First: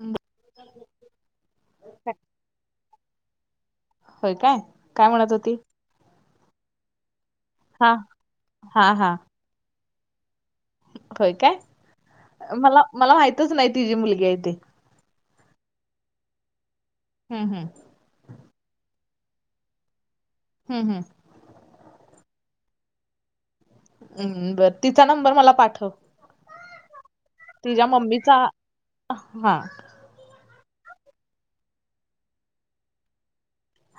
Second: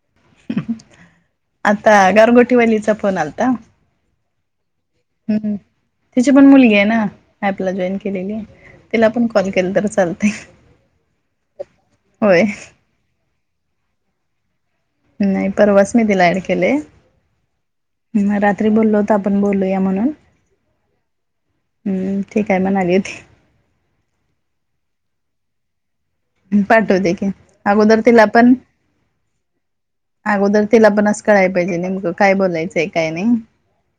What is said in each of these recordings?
होय आता गरगोटीवालीचा फोन आलता होय काय काय म्हणत होती हम्म तिची पण मुलगी आहे ना ह्यातलं हा जॉईन केलेली हा तिला हा पण कॉल केलं तर चालतंय होय काय मला मला माहितच नाही तीजी मुलगी हाय ते नाही परवाच मी तिला ऍड केलंय हम्म हम्म तिन रात्री बोललो होतो आपण बोलूया म्हणून हम्म हम्म हम्म ठीक आहे म्हणाली होती हम्म बरं तिचा नंबर मला पाठव पाठवते की तिच्या अगोदर तिला मम्मीचा पण हा अगोदर तिला पण असं कळाय पाहिजे नेमकं काय बोलायचंय काय नाही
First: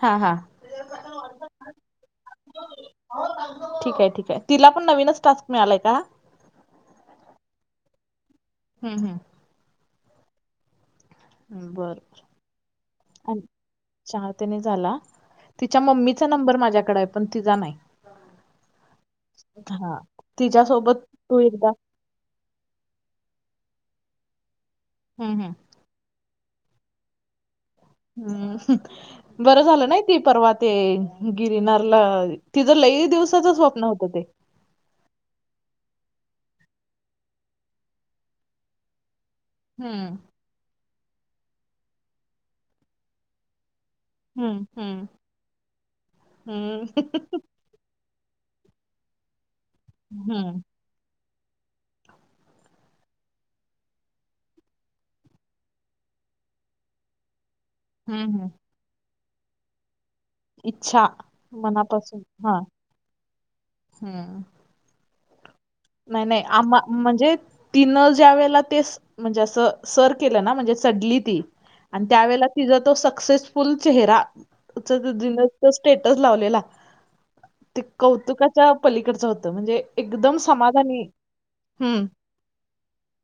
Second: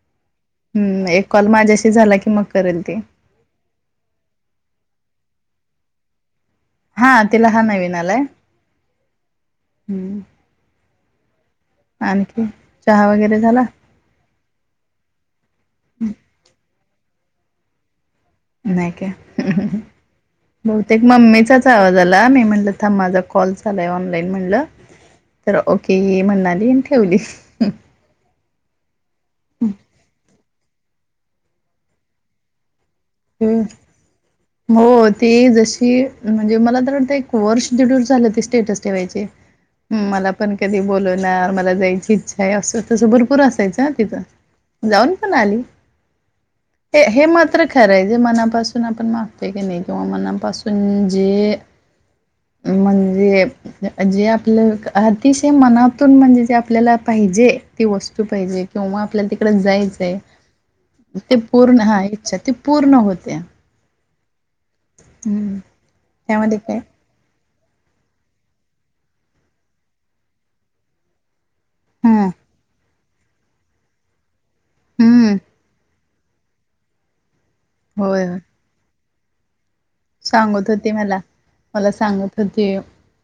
हा हा हम्म एक कॉल माझ्याशी झाला की मग करेल ती ठीक आहे ठीक आहे तिला पण नवीनच टास्क मिळालाय का हा हा तिला हा नवीन आलाय हम्म हम्म हम्म बर आणखी चहा वगैरे झाला चहा तेन झाला तिच्या मम्मीचा नंबर माझ्याकडं हाय पण तिचा नाही नाय काय हा तिच्यासोबत बहुतेक तू मम्मीचाच एकदा आहे मी म्हटल थांब माझा कॉल चालू हाय ऑनलाईन म्हणटल. हम्म हम्म ती म्हणाली आणि ठेवली हम्म बरं झालं नाही ती परवा ते गिरनार ला तिचं लई दिवसाचं हम्म. स्वप्न होतं ते हो ती जशी म्हणजे मला तर वाटतंय एक वर्ष दीड वर्ष झालं ती स्टेटस ठेवायची हम्म हं, मला पण कधी बोलवनार मला जायची इच्छा आहे असं तसं भरपूर असायचं ह तिच हम्म हम्म हम्म खरय जे मनापासून आपण मागतोय कणी किंवा हं, मनापासून जे- म्हणजे जे आपलं अतिशय मनातून म्हणजे जे आपल्याला पाहिजे- ती वस्तू हं, हं. पाहिजे किंवा आपल्याला तिकडं जायचंय. इच्छा ते पूर्ण हा इच्छा ते पूर्ण होत्या. हा हम्म नाही नाही त्यामध्ये काय आम्हा म्हणजे- तिनं ज्या वेळेला ते म्हणजे असं सर केलं ना म्हणजे चढली ती. आणि हम्म त्यावेेळेला तिचा तो सक्सेसफुल चेहरा- उच दिदीन हम्म स्टेटस लावलेला. ते होय होय. कौतुकाच्या पलीकडचं होतं म्हणजे एकदम- सांगत होती समाधानी मला मला हं. सांगत होती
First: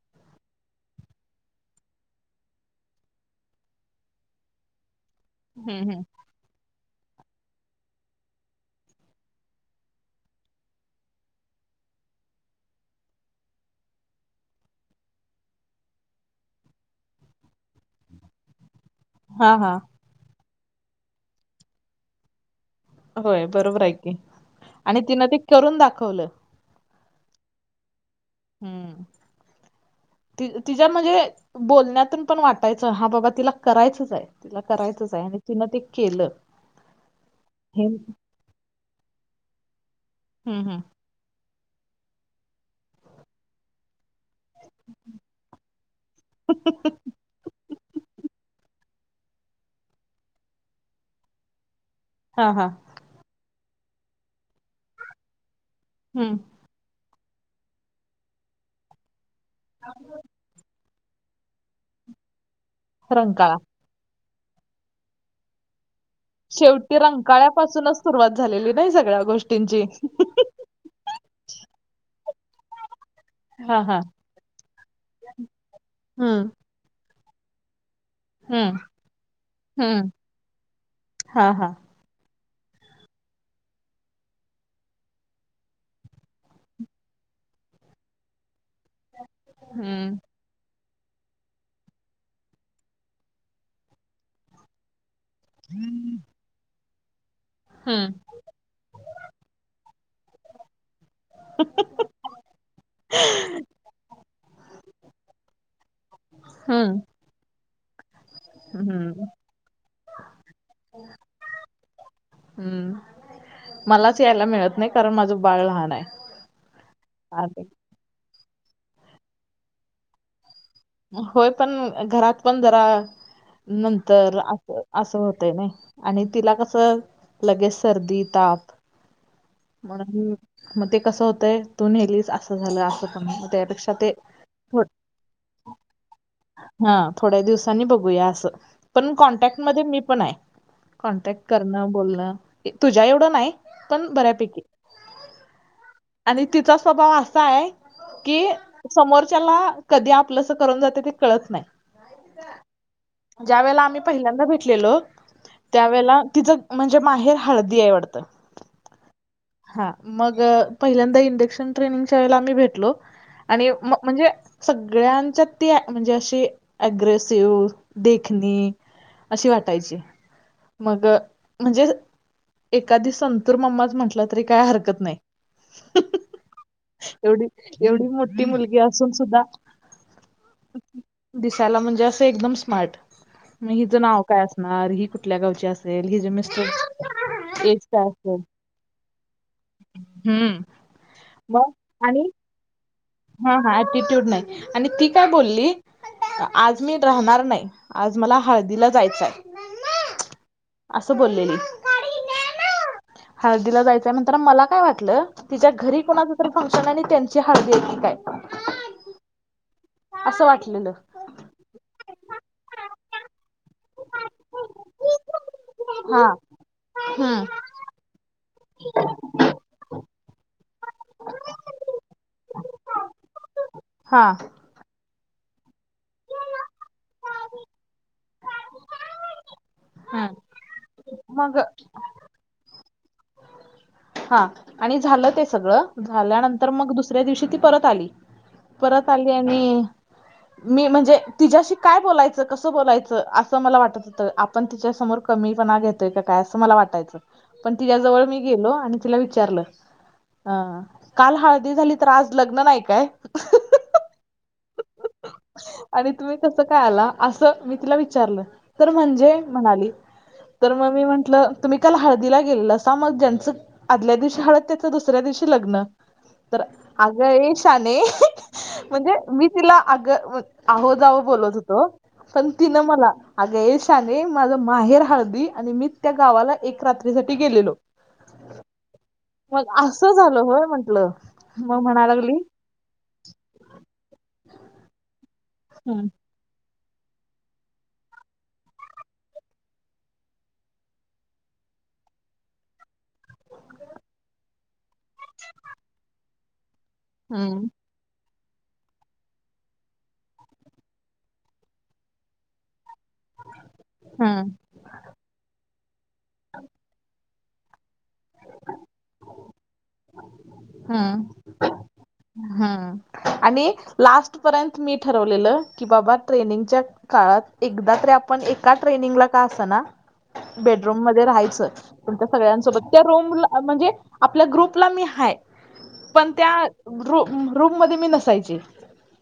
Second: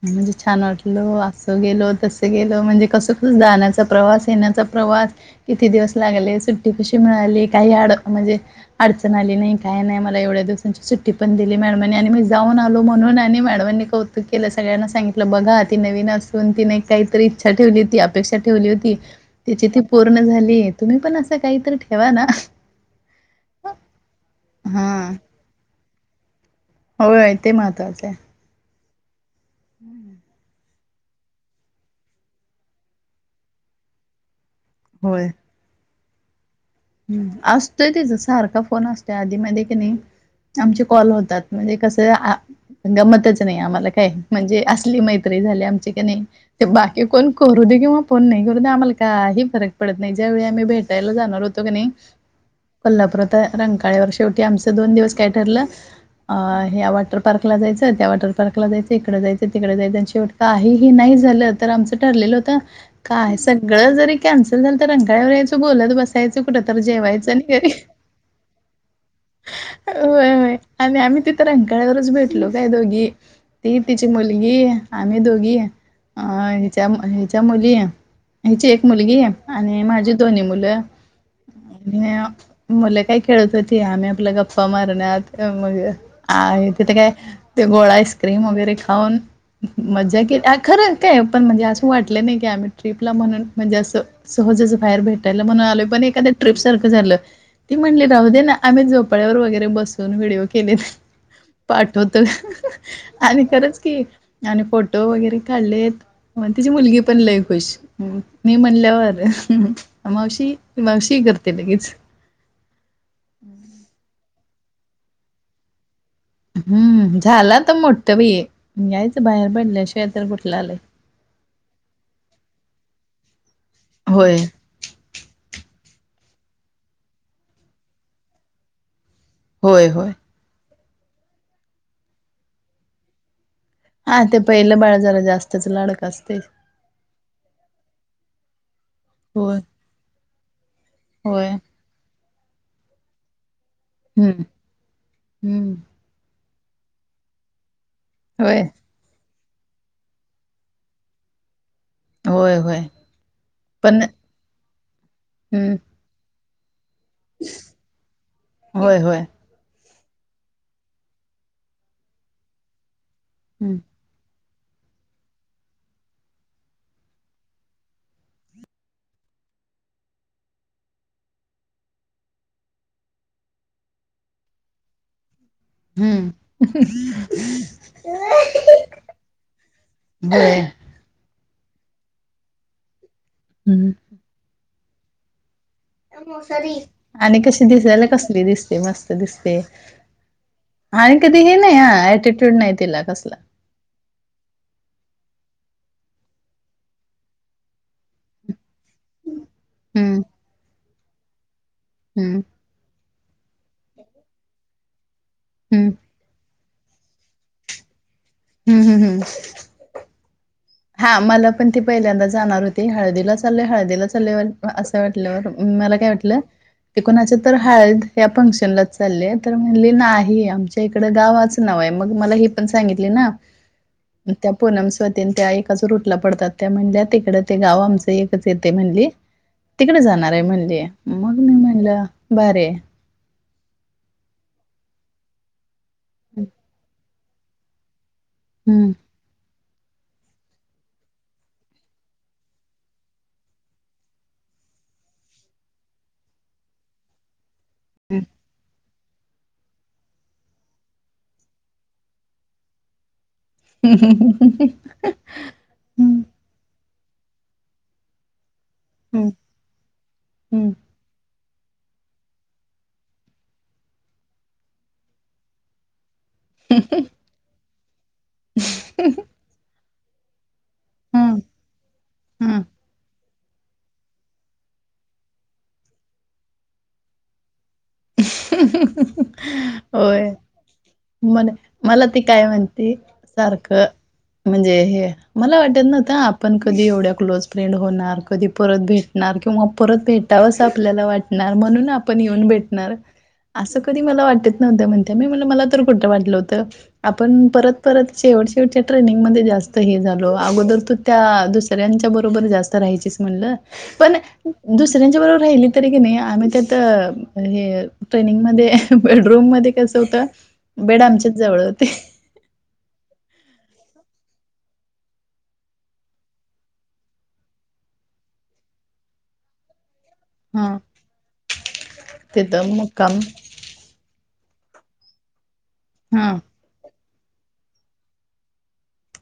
म्हणजे छान वाटल असं गेलो तसं गेल म्हणजे कसं कस जाण्याचा प्रवास येण्याचा - प्रवास किती हं, दिवस हं. लागले. सुट- कशी मिळाली काही अड म्हणजे अडचण आली नाही, काय नाही, मला एवढ्या दिवसांची सुट्टी पण दी - मॅडमनी आणि मी जाऊन आलो म्हणून आणि मॅडमांनी कौतुक केलं सगळ्यांना सांगितलं बघा ती नवीन असु - तिने काहीतरी इच्छा ठेवली होती, अपेक्षा ठेवली होती. हां, तिची हां. ती पूर्ण झाली, तुम्ही पण असं काहीतरी ठेवा ना. होय बरोबर आहे की, हा आणि तिनं ते करून दाखवलं. होय ते महत्त्वाचं आहे. हम्म ते तिच्या म्हणजे बोलण्यातून पण वाटायचं हा बाबा तिला करायचच आहे, तिला करायचंच आहे. आणि तिनं ते केलं. ह हे असतोय तिचा सारखा फोन असतोय, आधी मधी की नाही हम्म, हम्म. आमचे कॉल होतात. म्हणजे कसं गमतच नाही आम्हाला काय. म्हणजे असली मैत्री झाली आमची की नाही, ते बाकी कोण- करू दे किंवा फोन नाही करू दे आम्हाला काही फरक पडत नाही ज्यावेेळी आम्ही भेटायला जाणार होतो क नाही. हा हा कोल्हापुरात रंकाळ्यावर, शेवटी आमचं दोन दिवस काय ठरलं. हम्म अ- ह्या वॉटर पार्क ला जायचं, त्या वॉटर पार्क जायच, इकडे जायचं, तिकडे जायच, आणि शेवटी - काहीही नाही झालं, तर आमचं ठरलेलं होत, काय रंकाळा सगळ- जरी कॅनसल झाल तर रंकाळ्यावर याच बोलत बस- कुठ तर शेवटी जेवायचं आणि घरी, रंकाळ्यापासूनच सुरुवात झालेली नाही सगळ्या गोष्टींची होय होय. आणि आम्ही तिथं रंगकाळ्यावरच भेटलो काय दोघी. ती हा हा तिची मुलगी, आम्ही दोघी हम्म अं हिच्या हिच्या मुली- तेंची हम्म एक मुलगी, आणि हम्म माझी दोन्ही मुलं. हा हा [unintelligible] मुलं काय खेळत होती, आम्ही आपल्या गप्पा मारण्यात, मग आहे तिथे काय- ते गोळा आईस्क्रीम वगैरे खाऊन हम्म मज्जा केल्या खरं ते पण म्हणजे असं वाटलं नाय की आम्ही ट्रीपला म्हणून म्हणजे असं सहजंज बाहेर भेटायला म्हणून आलोय प पण एकानं ट्रिप सारखं झालं ती म्हणली हम्म राहू दे ना आम्ही झोपाळ्यावर वगैरे बसून व्हिडिओ केलेत पाठवतो अ हं हं आणि खरंच की आणि फोटो वगैरे काढलेत म तिची मुलगी हम्म पण लई खुश मी म्हणल्यावर, हम्म मावशी- मावशी करते लगेच. हम्म, मलाच यायला मिळत नाही कारण माझं बाळ लहान आहे. हम्म, झाल आणि आता मोठ बाई, यायच बाहेर पडल्याशिवाय तर कुठलं आलाय. होय पण घरात पण जरा होय नंतर अस- असं होतय नाही आणि तिला कस लगेच सर्दी ताप- होय होय म्हणून मग ते कस होतय तू नेलीस असं झालं अस पण त्यापेक्षा- हा ते पहिलं बाळा जरा जास्तच लाडकं अस हां थोड्या दिवसांनी बघूया असं.. पण होय कॉन्टॅक्ट मध्ये मी पण आय कॉन्टॅक्ट होय करणं बोलणं तुझ्या एवढं नाय पण हम्म बऱ्यापैकी हम्म आणि तिचा स्वभाव असाय की होय समोरच्याला कधी आप प्लस करून जाते ते कळत नाय हायत होय होय का.. ज्या वेळेला आम्ही पण पहिल्यांदा भेटलेलो हम्म त्यावेेळेला तिचं म्हणजे माहेर हळदीय वाटतं होय होय हा मग पहिल्यांदा इंडेक्शन ट्रेनिंगच्या वेळेला आम्ही भेटलो आणि हम्म म म्हणजे... सगळ्यांच्यात ती आ म्हणजे अशी अँग्रेसिव्ह देखणी अशी वाटायची.. मग म्हणजेज एखादी संतूर मम्माच म्हटलं तरी काय हरकत नाय हम्म अहं एवढी हं...... एवढी मोठी हम्म. व मुलगी असून अहं सुद्धा हं बोळ्या दिसायला म्हणजे असं एकदम स्मार्ट.. मग हम्म. हिच नाव काय असणार ही कुठल्या गावची अस मोनसारी... आणि कशी दिसायला काय असेल कसली दिसते मस्त दिसते. हम्म आणि कधी हे मग नाही हा आणि अँटीट्यूड नाही तिला कसला हा हा ऍटिट्यूड नाही आणि ती काय बोली आज मी राहणार नाही. आज मला हळदीला जायचाय.. मम्मी हम्म मम्मे.. असं बोललेली.. मम्मी गाी हम्म हं हाळदीला जायचंय म्हणताना मला काय वाटलं तिच्या हम्म घरी कुणाचं तरी फंक्शन हाय आणि त्यांची हळदी आहे की काय हम्म्म हम्म आसं वाटलं. हां मला पण ते पहिल्यांदा जाणावलं ते हळदीला चाललोय हळदीला चाललोय व आ अस अस वाटलं मला काय हा वाटलं ते हम्म कोणाचतर हाळद त्या फंक्शनला चाललेत तर म्हणली नाही आमची ते इकडं गावाचं नाव हाय मग मला ही पण सांगितली ना... की त्या हा पूनमच तेनं त्या एक अजूर उठला पडता त्या म्हणल्या तिकडं ते गाव आमचं एकच येतयं म्हणली तिकडं जाणाराय म्हणजे मग मी म्हणलं भारी हाय हां आणि झालं ते सगळं.. झाल्यानंतर मग दुसऱ्या दिवशी ती परत आली. हम्म परत आली आणि [unintelligible] मी म्हणजे अ तिच्याशी काय बोलायचं कसं बोलायचं असं मला वाटत होतं. आपण तिच्यासमोर कमीपणा घेतोय का काय असं मला वाटायचं पण तिच्या हं. जवळ मी गेलो आणि तिला विचारलं अ आं काल हळदी झाली तर आज लग्न नाही काय हम्म हम्म हं हं हं आणि तुम्ही कसं काय आला आसं मी तिला विचारलं तर हं, म्हणजे म्हणाली हं, तर मग मी म्हंटलं तुम्ही काल हळदीला गेल अस मग ज्यांचं आदल्या दिवशी हाडत त्याचं दुसऱ्या दिवशी लग्न तर आगयशाने म्हणजे मी तिला आग आहो जावो हं, बोलत हुतो पण हं. तिनं मला अगं ये श तांदळी माझ माहेर हळदी आणि मी त्या गावाला एक रात्रीसाठी गेलेलो. हम्म हम्म हं मग हं असं होय झालं म्हंटलं मन.. मग म्हणा मला ती लागली काय म्हणती सारखं.. म्हणजे हे मला वाटत हम्म नव्हतं आपल आपण कधी एवढ्या क्लोज फ्रेंड होणार कधी परत भेटणार किंवा परत भेटावं असं आपल्याला वाट णार म्हणून आपण येऊन भेट असं कधी मला वाटत नव्हत म्हणत म म्ह मला तर कुठं वाटलं होतं. आपण हम्म परत परत शेवट शेवटच्या ट्रेनिंगमध्येध्ये जास्त हे झालो अगोदर तू त्या दुसऱ्यांच्या बरोबर जास्त राहायचीस म्ह पण हम्म दुसऱ्यांच्या बरोबर राहिली तरी क नाही आम्ही त्यात हे ट्रेनिंग मध्ये बेडरूम मध्ये कसं होतं बेड आमच्याच जवळ होते. ह् आणि लास्ट पर्यंत मी ठरवलेलं की बाबा ट्रेनिंगच्या काळात एकदा तरी आपण एका ट्रेनिंगला का अस ना हां. बेडरूम मध्ये राहायचं पण त्या तिथं सगळ्यांसोबत त्या मुक्काम. रूमला म्हणजे आपल्या ग्रुपला मी हाय पण हां. त्या र रूम मध्ये मी नसायचे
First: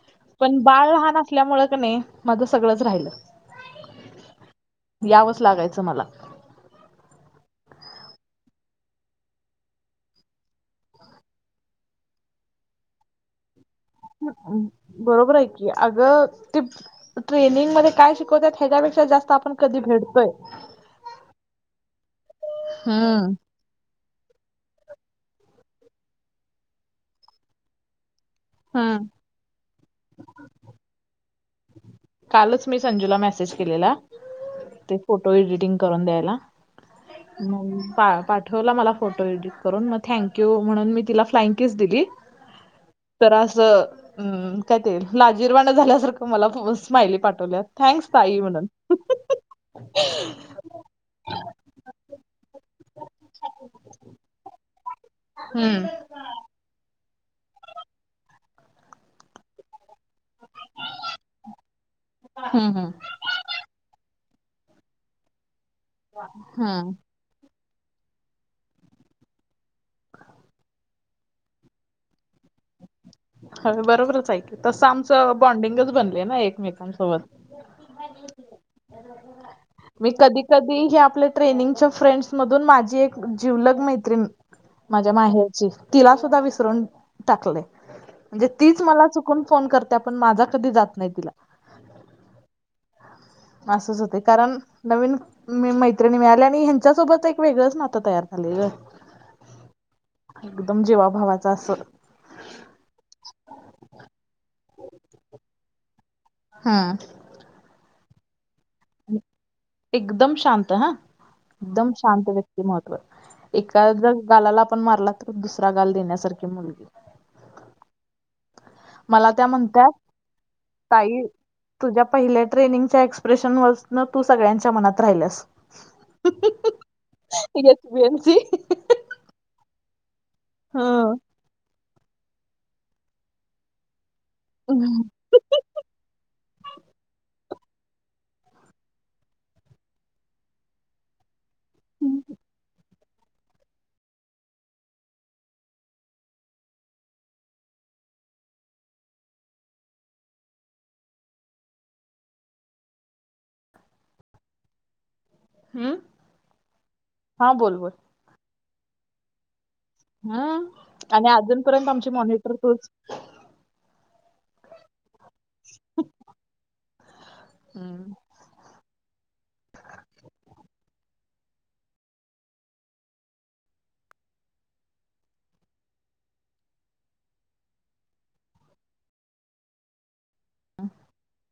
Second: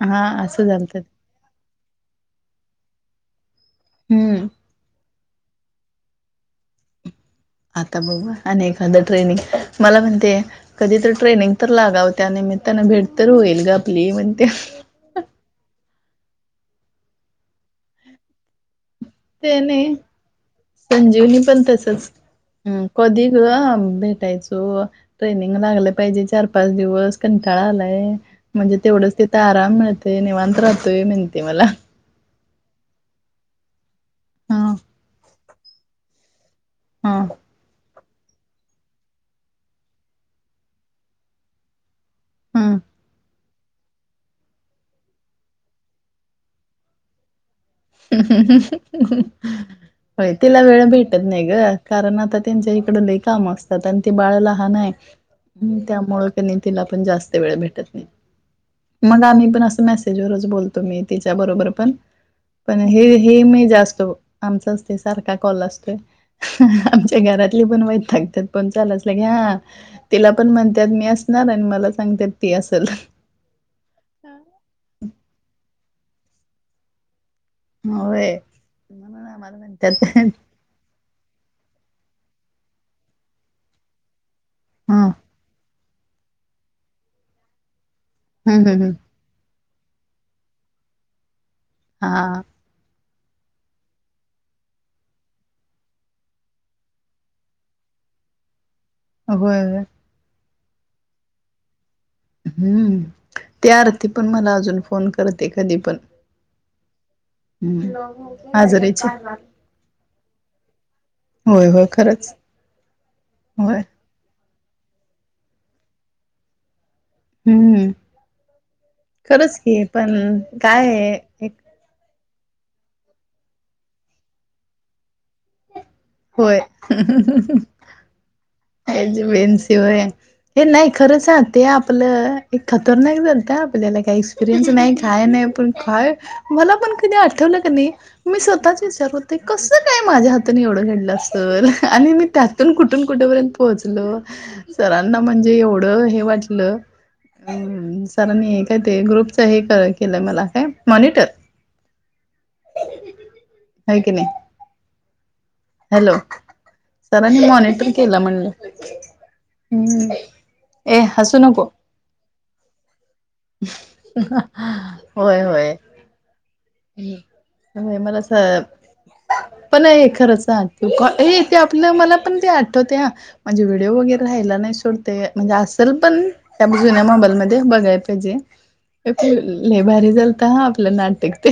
हां, पण असं बाळ झालतं. लाहान ल्यामुं नाही माझं सगळंच राहिलं. हम्म यावच लागल तुम्हाला. आता बघ आणि एखादं ट्रेनिंग मला म्हणते. कधी तर ट्रेनिंग तर लागाव त्या नि. मित्तानं भेट तर होईल ग आपली म्हणते बरोबर आहे की अग ते ट्रेनिंग मध्ये काय शिकवतात ह्याच्यापेक्षा जास्त आपण ते कधी नाही भेटतोय. संजीवनी पण तसच कधी हम्म ग भेटायचं. हो ट्रेनिंग लागलं पाहिजे चार पाच दिवस कंटाळा आलाय म्हणजे हम् तेवढंच ते आराम मिळते निवांत राहतोय म्हणते मला कालच मी संजूला मेसेज केलेला हा ते फोटो एडिटिंग करून द्यायला. हा हम् पा पा ठेवला मला फोटो एडिट करून मग थँक यू म्हणून मी तिला फ्लाईंग किस दिली. हमम. तर अस ते. लाजीरवाण झाल्यासारखं मला स्माइली पाठवल्यात. होय तिला वेळ भेट त नाही ग कारण आता त्यांच्या इकड लय काम असतात आणि ते बाळा लहान आहे. हम् हम्म त्यामुंळ क नाही तिला पण जास्त वेळ भेटत नाही. मग आम्ही पण असं मेसेजवरच बोलतो मी तिच्या बरोबर पण हम्म पण हम्म हे हे मी जास्त आमचाच ते सारखा कॉल असतोय. हम्म ते घरातली पण वैईतागतात फोन चालू असलं की हा तिला पण म्हणतात मी असणार आणि मला सांगतात ती असल. हो बरोबरच आहे तसं आमचं बॉन्डिंगच बनले ना एकमेकांसोबत होय कसये. कधीही जी आपल्या ट्रेनिंगच्या फ्रेंड्स मधून माझी एक जीवलग मैत्रीण. हा माझ्या माहेरची तिला सुद्धा विसरून टाकलेय. म्हणजे हम्म तीच हम्म मला चुकून फोन करते पण माझा कधी जात नाही तिला. हा. असच होते कारण नवीन मी मैत्रिणी मिळाली नाही ह्यांच्यासोबत एक वेगळंच नातं तयार झालेलं ग. होय व्हय. एकदम जिवाभावाचं असंल. हम्म ती आरती पण मला अजून फोन करते कधी पण हा. हम्म आजारीचये. एकदम शांत हा. होय होय एकदम शांत खरंच व्यक्तिमत्त्व, होय एखाद्या गालाला आपण मारला तर दुसरा गाल देण्यासारखी मुलगी. हम्म मला त्या खरंच की म्हणतात पण काय ताई ये. तुझ्या पहिल्या ट्रेनिंगच्या एक्सप्रेशन वसून तू सगळ्यांच्या मनात राहिलेस. होय HBMC H B N C O A. हे नाही खरंच ह ते आपलं एक खतरनाक झालत हा आपल्याला काहीसं. एक्स्पिरियन्स नाही काय नाही पण काय मला पण कधी आठवलं का नाही. मी स्वतःच विचारत होते कस काय माझ्या हातून एवढं घडलं असल आणि मी त्यातून कु कुठून कुठेपर्यंत पोहोचलो सरांना म्हणजे एवढं हे वाटलं. सरांनी काय ते ग्रुपच हे केलं मला काय मॉनिटर. होय की नाही. हॅलो सरांनी हा बोल मॉनिटर बोल केला म्हणलं. हम्म हा ए आणि हसू नको अजूनपर्यंत आमचे मॉनिटर तुच. होय होय. हम्म होय हम्म मला सांग पण हे खरं सांग तू ये ते आपलं मला पण ते आठवते ह म्हणजे व्हिडिओ वगैरे राहायला नाही सोड ते म्हणजे असल पण त्या जुन्या मोबाईल मध्ये बघायला पाहिजे लय भारी झाल कहा आपलं नाटक ते.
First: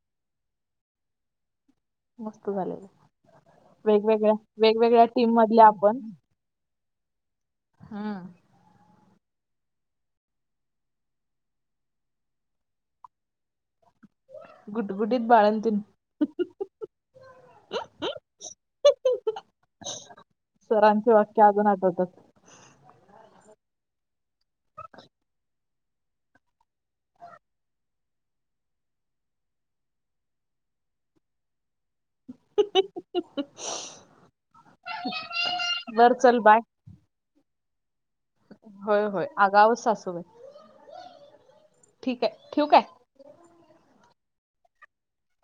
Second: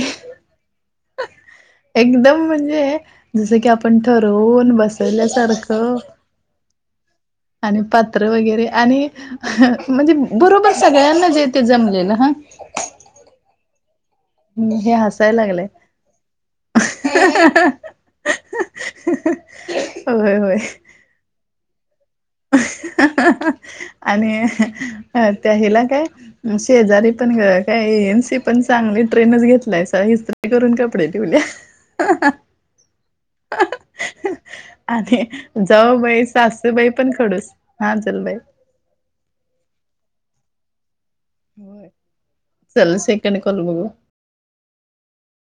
एकदम मस्त म्हणजे झालेलं जसं की आपण वेगवेगळ्या ठरवून वेगवेगळ्या टीम मधल्या बसवल्यासारखं. आपण आणि हम्म पात्र वगैरे आणि म्हणजे बरोबर सगळ्यांना जे ते जमलेलं हा. हम्म हे गुटगुटीत हसायला लागलय. बाळंतीन होय होय. सरांच वाक्य. ते अजून आठवत. आणि अह त्या हिला काय? शेजारी पण काय एम, सी पण चांगली ट्रेनच घेतलाय सा इस्त्री करून कपडे ठेवल्या हुं हुं. आधी बर जाऊबाई, चल बाय सासूबाई पण खडूस हा चल बाय. होय, होय अगाऊ सासूबाई. होय. ठीक आहे ठेऊ काय? त्यांनी कॉल [unintelligible]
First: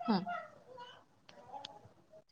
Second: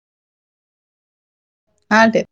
हम्म. हां ठेव.